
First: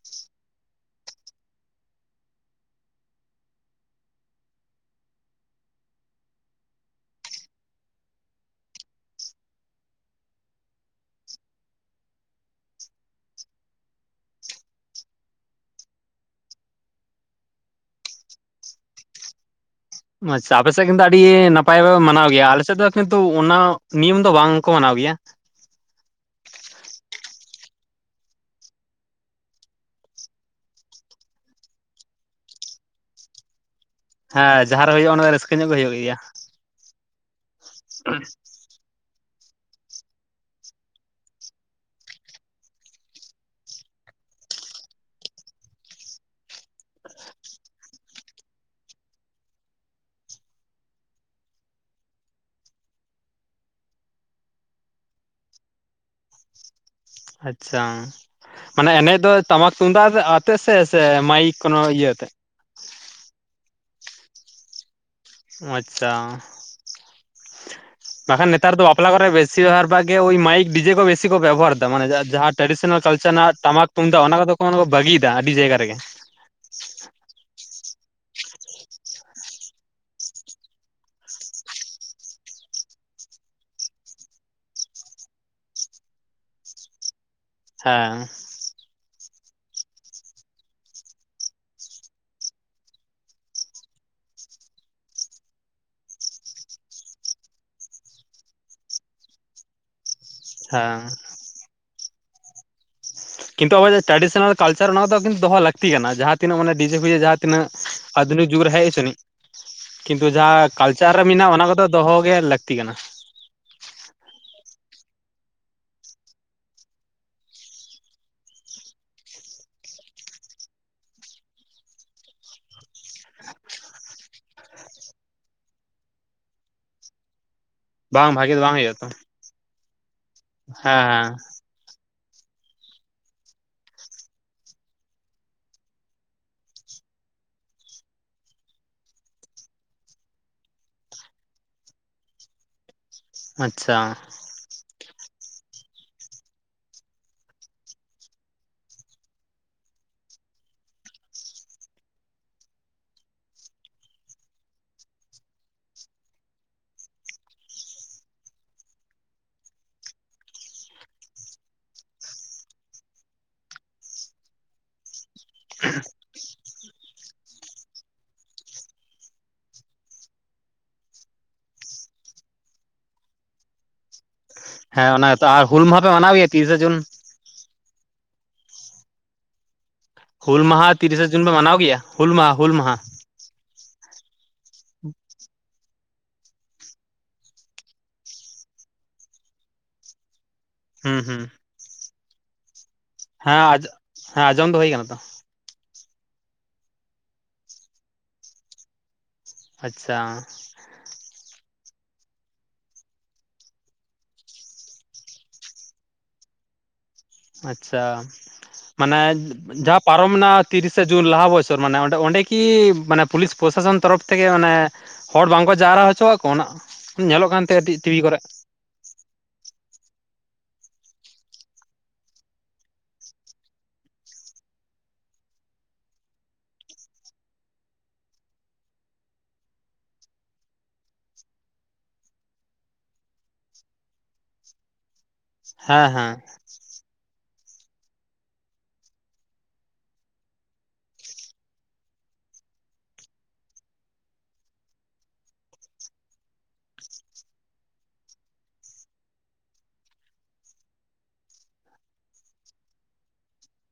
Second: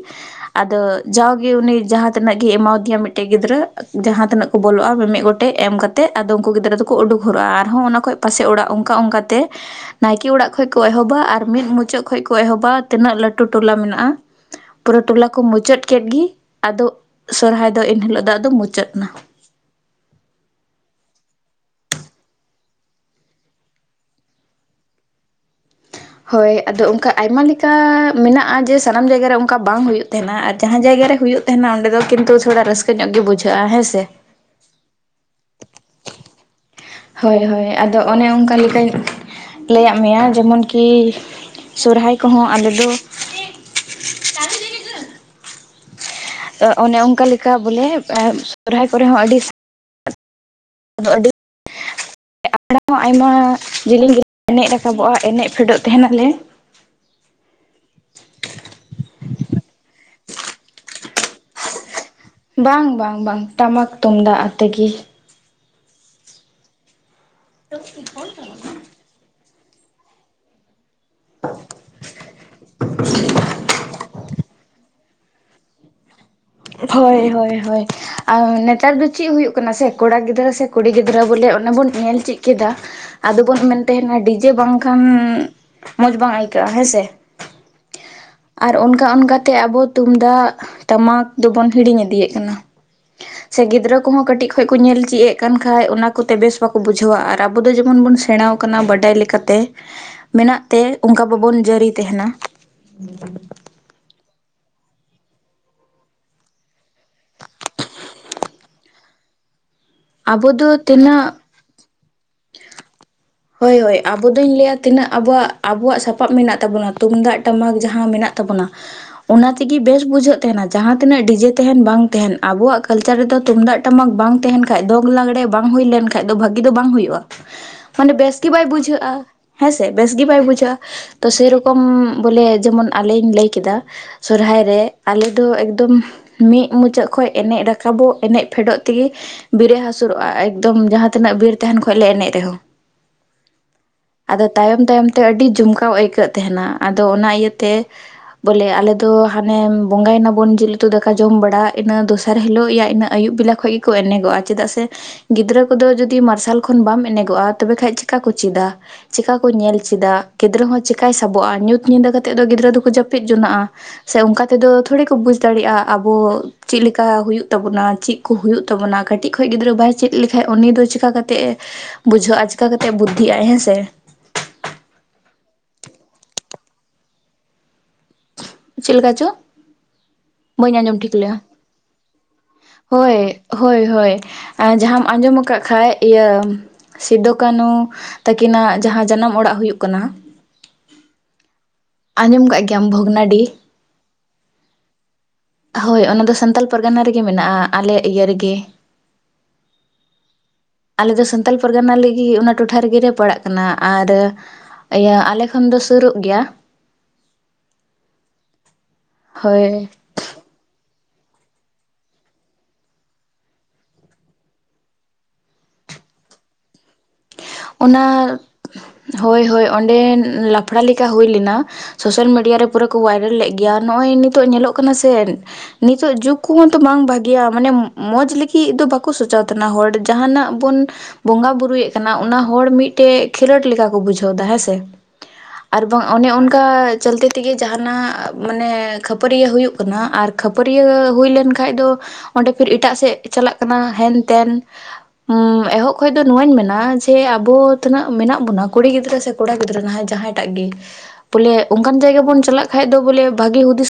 ᱟᱫᱚ ᱡᱟᱣᱜᱮ ᱩᱱᱤ ᱡᱟᱦᱟᱸᱛᱤᱱᱟᱜ ᱜᱮᱭ ᱮᱢᱟᱣᱫᱤᱭᱟ ᱢᱤᱫᱴᱮᱱ ᱜᱤᱫᱽᱨᱟᱹ ᱡᱟᱦᱟᱸ ᱛᱤᱱᱟᱹᱜ ᱵᱚᱞᱚᱜᱼᱟ ᱢᱤᱢᱤᱫ ᱜᱚᱴᱮᱡ ᱮᱢ ᱠᱟᱛᱮᱫ ᱟᱫᱚ ᱩᱱᱠᱩ ᱜᱤᱫᱽᱨᱟᱹ ᱫᱚᱠᱚ ᱩᱰᱩᱠ ᱦᱚᱨᱚᱜᱼᱟ, ᱟᱨᱦᱚᱸ ᱚᱱᱟ ᱠᱷᱚᱱ ᱯᱟᱥᱮᱡ ᱚᱲᱟᱜ ᱚᱱᱠᱟ ᱚᱱᱠᱟᱛᱮ ᱱᱟᱭᱠᱮ ᱚᱲᱟᱜ ᱠᱷᱚᱡ ᱠᱚ ᱮᱦᱚᱵᱼᱟ, ᱟᱨ ᱢᱤᱫ ᱢᱩᱪᱟᱹᱫ ᱠᱷᱚᱡ ᱠᱚ ᱮᱦᱚᱵᱟ ᱛᱤᱱᱟᱹᱜ ᱞᱟᱹᱴᱩ ᱴᱚᱞᱟ ᱢᱮᱱᱟᱜᱼᱟ᱾ ᱯᱩᱨᱟᱹ ᱴᱚᱞᱟ ᱠᱚ ᱢᱩᱪᱟᱹᱫ ᱠᱮᱫ ᱜᱮ ᱟᱫᱚ ᱥᱚᱨᱦᱟᱭ ᱫᱚ ᱮᱱᱦᱤᱞᱳᱜ ᱫᱚ ᱟᱫᱚ ᱢᱩᱪᱟᱹᱫ ᱮᱱᱟ ᱾ ᱟᱪᱪᱷᱟ ᱟᱯᱮᱥᱮᱫ ᱠᱤᱱᱛᱩ ᱟᱹᱰᱤ ᱱᱟᱯᱟᱭ ᱯᱮ ᱢᱟᱱᱟᱣ ᱜᱮᱭᱟ᱾ ᱟᱞᱮ ᱥᱮᱫ ᱫᱚ ᱠᱤᱱᱛᱩ ᱚᱱᱟ ᱱᱤᱭᱚᱢ ᱫᱚ ᱵᱟᱝ ᱠᱚ ᱢᱟᱱᱟᱣ ᱜᱮᱭᱟ ᱾ ᱦᱳᱭ ᱟᱫᱚ ᱚᱱᱠᱟ ᱟᱭᱢᱟ ᱞᱮᱠᱟ ᱢᱮᱱᱟᱜᱼᱟ ᱡᱮ ᱥᱟᱱᱟᱢ ᱡᱟᱭᱜᱟ ᱨᱮ ᱚᱱᱠᱟ ᱵᱟᱝ ᱦᱩᱭᱩᱜ ᱛᱟᱦᱮᱱᱟ ᱟᱨ ᱡᱟᱦᱟᱸ ᱡᱟᱭᱜᱟ ᱨᱮ ᱦᱩᱭᱩᱜ ᱛᱟᱦᱮᱱᱟ ᱚᱸᱰᱮ ᱫᱚ ᱠᱤᱱᱛᱩ ᱛᱷᱚᱲᱟ ᱨᱟᱹᱥᱠᱟᱹ ᱧᱚᱜ ᱜᱮ ᱵᱩᱡᱷᱟᱹᱜᱼᱟ ᱦᱮᱸ ᱥᱮ? ᱦᱮᱸ ᱡᱟᱦᱟᱸ ᱨᱮ ᱦᱩᱭᱩᱜᱼᱟ ᱚᱱᱟ ᱫᱚ ᱨᱟᱹᱥᱠᱟᱹ ᱧᱚᱜ ᱜᱮ ᱦᱩᱭᱩᱜ ᱜᱮᱭᱟ ᱾ ᱦᱳᱭ ᱦᱳᱭ ᱟᱫᱚ ᱚᱱᱮ ᱚᱱᱠᱟ ᱞᱮᱠᱟ ᱞᱟᱹᱭᱟᱜ ᱢᱮᱭᱟ ᱡᱮᱢᱚᱱ ᱠᱤ ᱥᱚᱨᱚᱦᱟᱭ ᱠᱚᱦᱚᱸ ᱟᱞᱮ ᱫᱚ (unintelligible) ᱚᱱᱮ ᱚᱱᱠᱟ ᱞᱮᱠᱟ ᱵᱚᱞᱮ ᱥᱚᱨᱦᱟᱭ ᱠᱚᱨᱮ ᱦᱚᱸ ᱟᱹᱰᱤ ᱟᱫᱚ ᱟᱹᱰᱤ, ᱯᱟᱲᱟ ᱦᱚᱸ ᱟᱭᱢᱟ ᱡᱮᱞᱮᱧ ᱜᱮ ᱮᱱᱮᱡ ᱨᱟᱠᱟᱵᱚᱜᱼᱟ, ᱮᱱᱮᱡ ᱯᱷᱮᱰᱚᱜ ᱛᱟᱦᱮᱱᱟᱞᱮ᱾ ᱟᱪᱪᱷᱟ, ᱢᱟᱱᱮ ᱮᱱᱮᱡ ᱫᱚ ᱴᱟᱢᱟᱠ ᱛᱩᱢᱫᱟᱜ ᱟᱛᱮᱜ ᱥᱮ, ᱥᱮ ᱢᱟᱭᱤᱠ ᱠᱳᱱᱚ ᱤᱭᱟᱹ ᱟᱛᱮᱜ? ᱵᱟᱝ ᱵᱟᱝ ᱵᱟᱝ ᱴᱟᱢᱟᱠ ᱛᱩᱢᱫᱟᱜ ᱟᱛᱮ ᱜᱮ᱾ ᱟᱪᱪᱷᱟ, ᱵᱟᱠᱷᱟᱡ ᱱᱮᱛᱟᱨ ᱫᱚ ᱵᱟᱯᱞᱟ ᱠᱚ ᱨᱮ ᱵᱮᱥᱤᱨ ᱵᱷᱟᱜ ᱜᱮ ᱳᱭ ᱢᱟᱭᱤᱠ, ᱰᱤᱡᱮ ᱵᱮᱥᱤ ᱠᱚ ᱵᱮᱵᱚᱦᱟᱨᱮᱫᱟ, ᱢᱟᱱᱮ ᱡᱟᱦᱟᱸ ᱴᱨᱟᱰᱤᱥᱚᱱᱟᱞ ᱠᱟᱞᱪᱟᱨ ᱨᱮᱱᱟᱜ ᱴᱟᱢᱟᱠ ᱛᱩᱢᱫᱟᱜ ᱚᱱᱟ ᱠᱚᱫᱚ ᱠᱚ ᱵᱟᱹᱜᱤ ᱤᱫᱤ ᱫᱟ ᱟᱹᱰᱤ ᱡᱟᱭᱜᱟ ᱨᱮᱜᱮ᱾ ᱦᱳᱭ ᱦᱳᱭ ᱦᱳᱭ᱾ ᱟᱨ ᱱᱮᱛᱟᱨ ᱫᱚ ᱪᱮᱫ ᱦᱩᱭᱩᱜ ᱠᱟᱱᱟ ᱥᱮ ᱠᱚᱲᱟ ᱜᱤᱫᱽᱨᱟᱹ ᱥᱮ ᱠᱩᱲᱤ ᱜᱤᱫᱽᱨᱟᱹ ᱵᱚᱞᱮ ᱚᱱᱟ ᱵᱚᱱ ᱧᱮᱞ ᱪᱮᱫ ᱠᱮᱫᱟ᱾ ᱟᱫᱚᱵᱚᱱ ᱢᱮᱱ ᱛᱟᱦᱮᱱᱟ ᱰᱤᱡᱮ ᱵᱟᱝᱠᱷᱟᱱ ᱢᱚᱡᱽ ᱵᱟᱝ ᱟᱹᱭᱠᱟᱹᱜᱼᱟ ᱦᱮᱸᱥᱮ᱾ ᱦᱮᱸ, ᱟᱨ ᱚᱱᱠᱟ ᱚᱱᱠᱟ ᱛᱮ ᱟᱵᱚ ᱛᱩᱢᱫᱟᱜ ᱴᱟᱢᱟᱠ ᱫᱚᱵᱚᱱ ᱦᱤᱲᱤᱧ ᱤᱫᱤᱭᱮᱫ ᱠᱟᱱᱟ᱾ (inaudible) ᱥᱮ ᱜᱤᱫᱽᱨᱟᱹ ᱠᱚᱦᱚᱸ ᱠᱟᱹᱴᱤᱡ ᱠᱷᱚᱡ ᱠᱚ ᱧᱮᱞ ᱪᱮᱫ ᱮᱜ ᱠᱟᱱ ᱠᱷᱟᱡ ᱚᱱᱟ ᱠᱚᱛᱮ ᱵᱮᱥ ᱵᱟᱠᱚ ᱵᱩᱡᱷᱟᱹᱣᱟ, ᱟᱨ ᱟᱵᱚ ᱫᱚ ᱡᱮᱢᱚᱱ ᱵᱚᱱ ᱥᱮᱬᱟᱣ ᱠᱟᱱᱟ ᱵᱟᱰᱟᱭ ᱞᱮᱠᱟᱛᱮ᱾ (inaudible) ᱢᱮᱱᱟᱜ ᱛᱮ ᱦᱮᱸ ᱚᱱᱠᱟ ᱵᱟᱵᱚᱱ ᱡᱟᱹᱨᱤᱭ ᱛᱟᱦᱮᱱᱟ᱾ ᱠᱤᱱᱛᱩ ᱟᱵᱚᱣᱟᱜ ᱴᱨᱟᱰᱤᱥᱚᱱᱟᱞ ᱠᱟᱞᱪᱟᱨ, ᱚᱱᱟ ᱠᱚ ᱫᱚ ᱠᱤᱱᱛᱩ ᱫᱚᱦᱚ ᱞᱟᱹᱠᱛᱤ ᱠᱟᱱᱟ᱾ ᱡᱟᱦᱟᱸ ᱛᱤᱱᱟᱹᱜ ᱢᱮᱱᱮ ᱰᱤᱡᱮ ᱯᱷᱤᱡᱮ ᱡᱟᱦᱟᱸ ᱛᱤᱱᱟᱹᱜ ᱟᱫᱷᱩᱱᱤᱠ ᱡᱩᱜᱽ ᱨᱮ ᱦᱮᱡ ᱦᱚᱪᱚᱱᱤᱡ᱾ ᱠᱤᱱᱛᱩ ᱟᱵᱚ ᱫᱚ ᱡᱟᱦᱟᱸ ᱠᱟᱞᱪᱟᱨ ᱨᱮ ᱛᱤᱱᱟᱹᱜ ᱢᱮᱱᱟᱜᱼᱟ ᱚᱱᱟ ᱠᱚᱫᱚ ᱫᱚᱦᱚ ᱜᱮ ᱞᱟᱹᱠᱛᱤ ᱠᱟᱱᱟ᱾ ᱦᱳᱭ ᱦᱳᱭ, ᱟᱵᱚ ᱫᱚᱧ ᱞᱟᱹᱭᱟ ᱛᱤᱱᱟᱹᱜ ᱟᱵ ᱟᱵᱚᱣᱟᱜ ᱥᱟᱯᱟᱯ ᱢᱮᱱᱟᱜ ᱛᱟᱵᱚᱱᱟ, ᱛᱩᱢᱫᱟᱜ, ᱴᱟᱢᱟᱠ ᱡᱟᱦᱟᱸ ᱢᱮᱱᱟᱜ ᱛᱟᱵᱚᱱᱟ᱾ ᱚᱱᱟ ᱛᱮᱜᱮ ᱵᱮᱥ ᱵᱩᱡᱷᱟᱹᱜ ᱛᱟᱦᱮᱱᱟ, ᱡᱟᱦᱟᱸ ᱛᱤᱱᱟᱹᱜ ᱰᱤᱡᱮ ᱛᱟᱦᱮᱱ ᱵᱟᱝ ᱛᱟᱦᱮᱱ ᱟᱵᱚᱣᱟᱜ ᱠᱟᱞᱪᱟᱨ ᱨᱮᱫᱚ ᱛᱩᱢᱫᱟᱜ ᱴᱟᱢᱟᱠ ᱵᱟᱝ ᱛᱟᱦᱮᱱ ᱠᱷᱟᱡ, ᱫᱚᱝ ᱞᱟᱜᱽᱲᱮ ᱵᱟᱝ ᱦᱩᱭ ᱞᱮᱱ ᱠᱷᱟᱡ ᱫᱚ ᱵᱷᱟᱹᱜᱤ ᱫᱚ ᱵᱟᱝ ᱦᱩᱭᱩᱜᱼᱟ᱾ (inaudible) ᱢᱟᱱᱮ ᱵᱮᱥ ᱜᱮ ᱵᱷᱟᱜᱮ ᱫᱚ ᱵᱟᱭ ᱵᱟᱝ ᱦᱩᱭᱩᱜᱼᱟ ᱛᱚ ᱵᱩᱡᱷᱟᱹᱜᱼᱟ᱾ ᱦᱮᱸᱥᱮ ᱵᱮᱥ ᱜᱮ ᱵᱟᱭ ᱵᱩᱡᱷᱟᱹᱜᱼᱟ ᱦᱮᱸ ᱛᱚ ᱦᱮᱸ ᱥᱮᱨᱚᱠᱚᱢ, ᱠᱚᱢ ᱵᱚᱞᱮ ᱡᱮᱢᱚᱱ ᱟᱞᱤᱧ ᱞᱟᱹᱭ ᱠᱮᱫᱟ, ᱥᱚᱨᱚᱦᱟᱭ ᱨᱮ ᱟᱞᱮ ᱫᱚ ᱮᱠᱫᱚᱢ ᱢᱤᱫ ᱢᱩᱪᱟᱹᱫ ᱠᱷᱚᱡ ᱮᱱᱮᱡ ᱨᱟᱠᱟᱵᱚᱜ ᱮᱱᱮᱡ ᱯᱷᱮᱰᱚᱜ ᱛᱮᱜᱮ ᱵᱤᱨᱮ ᱦᱟᱹᱥᱩᱨᱚᱜᱼᱟ, ᱮᱠᱫᱚᱢ ᱡᱟᱦᱟᱸ ᱛᱤᱱᱟᱹᱜ ᱵᱤᱨ ᱛᱟᱦᱮᱱ ᱠᱷᱚᱡ ᱞᱮ ᱮᱱᱮᱡ ᱨᱮᱦᱚᱸ᱾ ᱟᱪᱪᱷᱟ, ᱟᱫᱚ ᱛᱟᱭᱚᱢ ᱛᱟᱭᱚᱢ ᱛᱮ ᱟᱹᱰᱤ ᱡᱚᱢᱠᱟᱣ ᱟᱹᱭᱠᱟᱹᱜ ᱛᱟᱦᱮᱱᱟ, ᱟᱫᱚ ᱚᱱᱟ ᱤᱭᱟᱹᱛᱮ ᱵᱚᱞᱮ ᱟᱞᱮ ᱫᱚ ᱦᱟᱱᱮ ᱵᱚᱸᱜᱟᱭᱱᱟᱵᱚᱱ ᱡᱮᱞ ᱩᱛᱩ ᱫᱟᱠᱟ ᱡᱚᱢ ᱵᱟᱲᱟ ᱤᱱᱟᱹ ᱫᱚᱥᱟᱨ ᱦᱤᱞᱳᱜ ᱤᱭᱟᱹ ᱤᱱᱟᱹ ᱟᱭᱩᱵ ᱵᱮᱞᱟ ᱠᱷᱚᱡ ᱜᱮᱠᱚ ᱮᱱᱮᱜᱚᱜᱼᱟ, ᱪᱮᱫᱟᱜ ᱥᱮ ᱜᱤᱫᱽᱨᱟᱹ ᱠᱚᱫᱚ ᱡᱩᱫᱤ ᱢᱟᱨᱥᱟᱞ ᱠᱷᱚᱱ ᱵᱟᱢ ᱮᱱᱮᱜᱚᱜᱼᱟ ᱛᱚᱵᱮ ᱠᱷᱟᱡ ᱪᱤᱠᱟ ᱠᱚ ᱪᱮᱫᱟ᱾ ᱪᱤᱠᱟ ᱠᱚ ᱧᱮᱞ ᱪᱮᱫᱟ ᱜᱤᱫᱽᱨᱟᱹ ᱦᱚᱸ ᱪᱤᱠᱟᱭ ᱥᱟᱵᱚᱜᱼᱟ, ᱧᱩᱛ ᱧᱤᱫᱟᱹ ᱠᱟᱛᱮᱜ ᱫᱚ ᱜᱤᱫᱽᱨᱟᱹ ᱫᱚᱠᱚ ᱡᱟᱹᱯᱤᱫ ᱡᱚᱱᱟᱜᱼᱟ᱾ ᱥᱮ ᱚᱱᱠᱟ ᱛᱮᱫᱚ ᱛᱷᱚᱲᱮ ᱠᱚ ᱵᱩᱡ ᱫᱟᱲᱮᱭᱟᱜᱼᱟ, ᱟᱵᱚ ᱪᱮᱜᱞᱮᱠᱟ ᱦᱩᱭᱩᱜ ᱛᱟᱵᱚᱱᱟ ᱪᱮᱫ ᱠᱚ ᱦᱩᱭᱩᱜ ᱛᱟᱵᱚᱱᱟ, ᱠᱟᱹᱴᱤᱡ ᱠᱷᱚᱡ ᱜᱤᱫᱽᱨᱟᱹ ᱵᱟᱭ ᱪᱮᱫ ᱞᱮᱠᱷᱟᱡ ᱩᱱᱤ ᱫᱚ ᱪᱤᱠᱟ ᱠᱟᱛᱮᱜ ᱮ ᱵᱩᱡᱷᱟᱹᱜᱼᱟ ᱪᱤᱠᱟ ᱠᱟᱛᱮᱜ ᱵᱩᱫᱽᱫᱷᱤᱟᱭ ᱦᱮᱸ ᱥᱮ᱾ ᱦᱮᱸ ᱚᱱᱟ ᱜᱮᱛᱚ ᱟᱨ ᱦᱩᱞ ᱢᱟᱦᱟ ᱯᱮ ᱢᱟᱱᱟᱣ ᱜᱮᱭᱟ ᱛᱤᱨᱤᱥᱟ ᱡᱩᱱ? ᱪᱮᱫ ᱞᱮᱠᱟ ᱪᱚ? ᱦᱩᱞ ᱵᱟᱹᱧ ᱢᱟᱦᱟ ᱟᱸᱡᱚᱢ ᱴᱷᱤᱠ ᱛᱤᱨᱤᱥᱟ ᱞᱮᱜᱼᱟ ᱡᱩᱱ ᱯᱮ ᱢᱟᱱᱟᱣ ᱜᱮᱭᱟ, ᱦᱩᱞ ᱢᱟᱦᱟ ᱦᱩᱞ ᱢᱟᱦᱟ? ᱦᱳᱭ ᱦᱳᱭ ᱦᱳᱭ ᱡᱟᱦᱟᱢ ᱟᱸᱡᱚᱢ ᱟᱠᱟᱫ ᱠᱷᱟᱡ ᱤᱭᱟᱹ ᱥᱤᱫᱩ ᱠᱟᱹᱱᱩ ᱛᱟᱹᱠᱤᱱᱟᱜ ᱡᱟᱦᱟᱸ ᱡᱟᱱᱟᱢ ᱚᱲᱟᱜ ᱦᱩᱭᱩᱜ ᱠᱟᱱᱟ, ᱦᱩᱸ ᱦᱩᱸ᱾ ᱟᱸᱡᱚᱢ ᱠᱟᱜ ᱜᱮ᱾ ᱦᱮᱸ ᱟᱸᱡ ᱦᱮᱸ ᱟᱸᱡᱚᱢ ᱫᱚ ᱦᱳᱭ ᱠᱟᱱᱟ ᱛᱚ᱾ ᱦᱳᱭ ᱚᱱᱟ ᱫᱚ ᱥᱟᱱᱛᱟᱞ ᱯᱟᱨᱜᱟᱱᱟ ᱨᱮᱜᱮ ᱢᱮᱱᱟᱜᱼᱟ, ᱟᱞᱮ ᱤᱭᱟᱹ ᱨᱮᱜᱮ᱾ ᱟᱪᱪᱷᱟ᱾ ᱟᱞᱮ ᱫᱚ ᱥᱟᱱᱛᱟᱲ ᱯᱟᱨᱜᱟᱱᱟ ᱞᱟᱹᱜᱤᱫ ᱚᱱᱟ ᱴᱚᱴᱷᱟ ᱨᱮᱜᱮᱞᱮ ᱯᱟᱲᱟᱜ ᱠᱟᱱᱟ ᱟᱨ ᱤᱭᱟᱹ ᱟᱞᱮ ᱠᱷᱚᱱ ᱫᱚ ᱥᱩᱨᱩᱜ ᱜᱮᱭᱟ᱾ ᱟᱪᱪᱷᱟ, ᱢᱟᱱᱮ ᱦᱳᱭ ᱡᱟᱯ ᱯᱟᱨᱚᱢᱮᱱᱟ ᱛᱤᱨᱤᱥᱟ ᱡᱩᱱ ᱞᱟᱦᱟ ᱵᱚᱪᱷᱚᱨ ᱢᱟᱱᱮ ᱚᱸᱰᱮ ᱚᱸᱰᱮ ᱠᱤ ᱢᱟᱱᱮ ᱯᱩᱞᱤᱥ ᱯᱨᱚᱥᱟᱥᱚᱱ ᱛᱚᱨᱚᱯᱷ ᱛᱷᱮᱠᱮ ᱚᱱᱮ ᱦᱚᱲ ᱵᱟᱝ ᱠᱚ ᱡᱟᱣᱨᱟ ᱦᱚᱪᱚ ᱟᱠᱚ ᱚᱱᱟ ᱧᱮᱞᱚᱜ ᱠᱟᱱ ᱛᱟᱦᱮᱸ ᱴᱤᱵᱷᱤ ᱚᱱᱟ ᱠᱚᱨᱮ ᱦᱳᱭ ᱦᱳᱭ ᱚᱸᱰᱮ ᱞᱟᱯᱷᱲᱟ ᱞᱮᱠᱟ ᱦᱩᱭ ᱞᱮᱱᱟ᱾ ᱥᱳᱥᱟᱞ ᱢᱤᱰᱤᱭᱟ ᱨᱮ ᱯᱩᱨᱟᱹ ᱠᱚ ᱵᱷᱟᱭᱨᱟᱞ ᱞᱮᱫ ᱜᱮᱭᱟ ᱱᱚᱜᱼᱚᱭ ᱱᱤᱛᱚᱜ ᱧᱮᱞᱚᱜ ᱠᱟᱱᱟ ᱥᱮ ᱱᱤᱛᱚᱜ ᱡᱩᱜᱽ ᱠᱚᱦᱚᱸ ᱛᱚ ᱵᱟᱝ ᱵᱷᱟᱜᱤᱭᱟ ᱢᱟᱱᱮ ᱢᱚᱡᱽ ᱞᱟᱹᱜᱤᱫ ᱫᱚ ᱵᱟᱠᱚ ᱥᱟᱪᱟᱣ ᱛᱟᱦᱮᱱᱟ ᱦᱚᱲ ᱡᱟᱦᱟᱱᱟᱜ ᱵᱚᱱ ᱵᱚᱸᱜᱟ ᱵᱩᱨᱩᱭᱮᱜ ᱠᱟᱱᱟ ᱚᱱᱟ ᱦᱚᱲ ᱢᱤᱫ ᱴᱮᱡ ᱠᱷᱮᱞᱳᱰ ᱞᱮᱠᱟ ᱠᱚ ᱵᱩᱡᱷᱟᱹᱣ ᱫᱟ ᱦᱮᱸᱥᱮ, ᱟᱨ ᱵᱟᱝ ᱦᱮᱸ ᱦᱮᱸ ᱚᱱᱮ ᱚᱱᱠᱟ ᱪᱮᱞᱛᱮ ᱛᱮᱜᱮ ᱡᱟᱦᱟᱱᱟᱜ ᱢᱟᱱᱮ ᱠᱷᱟᱹᱯᱟᱹᱨᱤᱭᱟᱹ ᱦᱩᱭᱩᱜ ᱠᱟᱱᱟ ᱟᱨ ᱠᱷᱟᱹᱯᱟᱹᱨᱤᱭᱟᱹ ᱦᱩᱭ ᱞᱮᱱ ᱠᱷᱟᱡ ᱫᱚ ᱚᱸᱰᱮ ᱯᱷᱤᱨ ᱮᱴᱟᱜ ᱥᱮᱜ ᱪᱟᱞᱟᱜ ᱠᱟᱱᱟ ᱦᱮᱱᱼᱛᱮᱱ ᱩᱸ ᱮᱦᱚᱵ ᱠᱷᱚᱡ ᱫᱚ ᱱᱚᱣᱟᱧ ᱢᱮᱱᱟ ᱥᱮ ᱟᱵᱚ ᱛᱤᱱᱟᱹᱜ ᱢᱮᱱᱟᱜ ᱵᱚᱱᱟ ᱠᱩᱲᱤ ᱜᱤᱫᱽᱨᱟᱹ ᱥᱮ ᱠᱚᱲᱟ ᱜᱤᱫᱽᱨᱟᱹ ᱱᱟᱦᱟᱭ ᱡᱟᱦᱟᱸᱭ ᱴᱟᱜ ᱜᱮ ᱵᱚᱞᱮ ᱚᱱᱠᱟᱱ ᱡᱟᱭᱜᱟ ᱵᱚᱱ ᱪᱟᱞᱟᱜ ᱠᱷᱟᱡ ᱫᱚ ᱵᱚᱞᱮ ᱵᱷᱟᱜᱮ ᱦᱩᱫᱤᱥ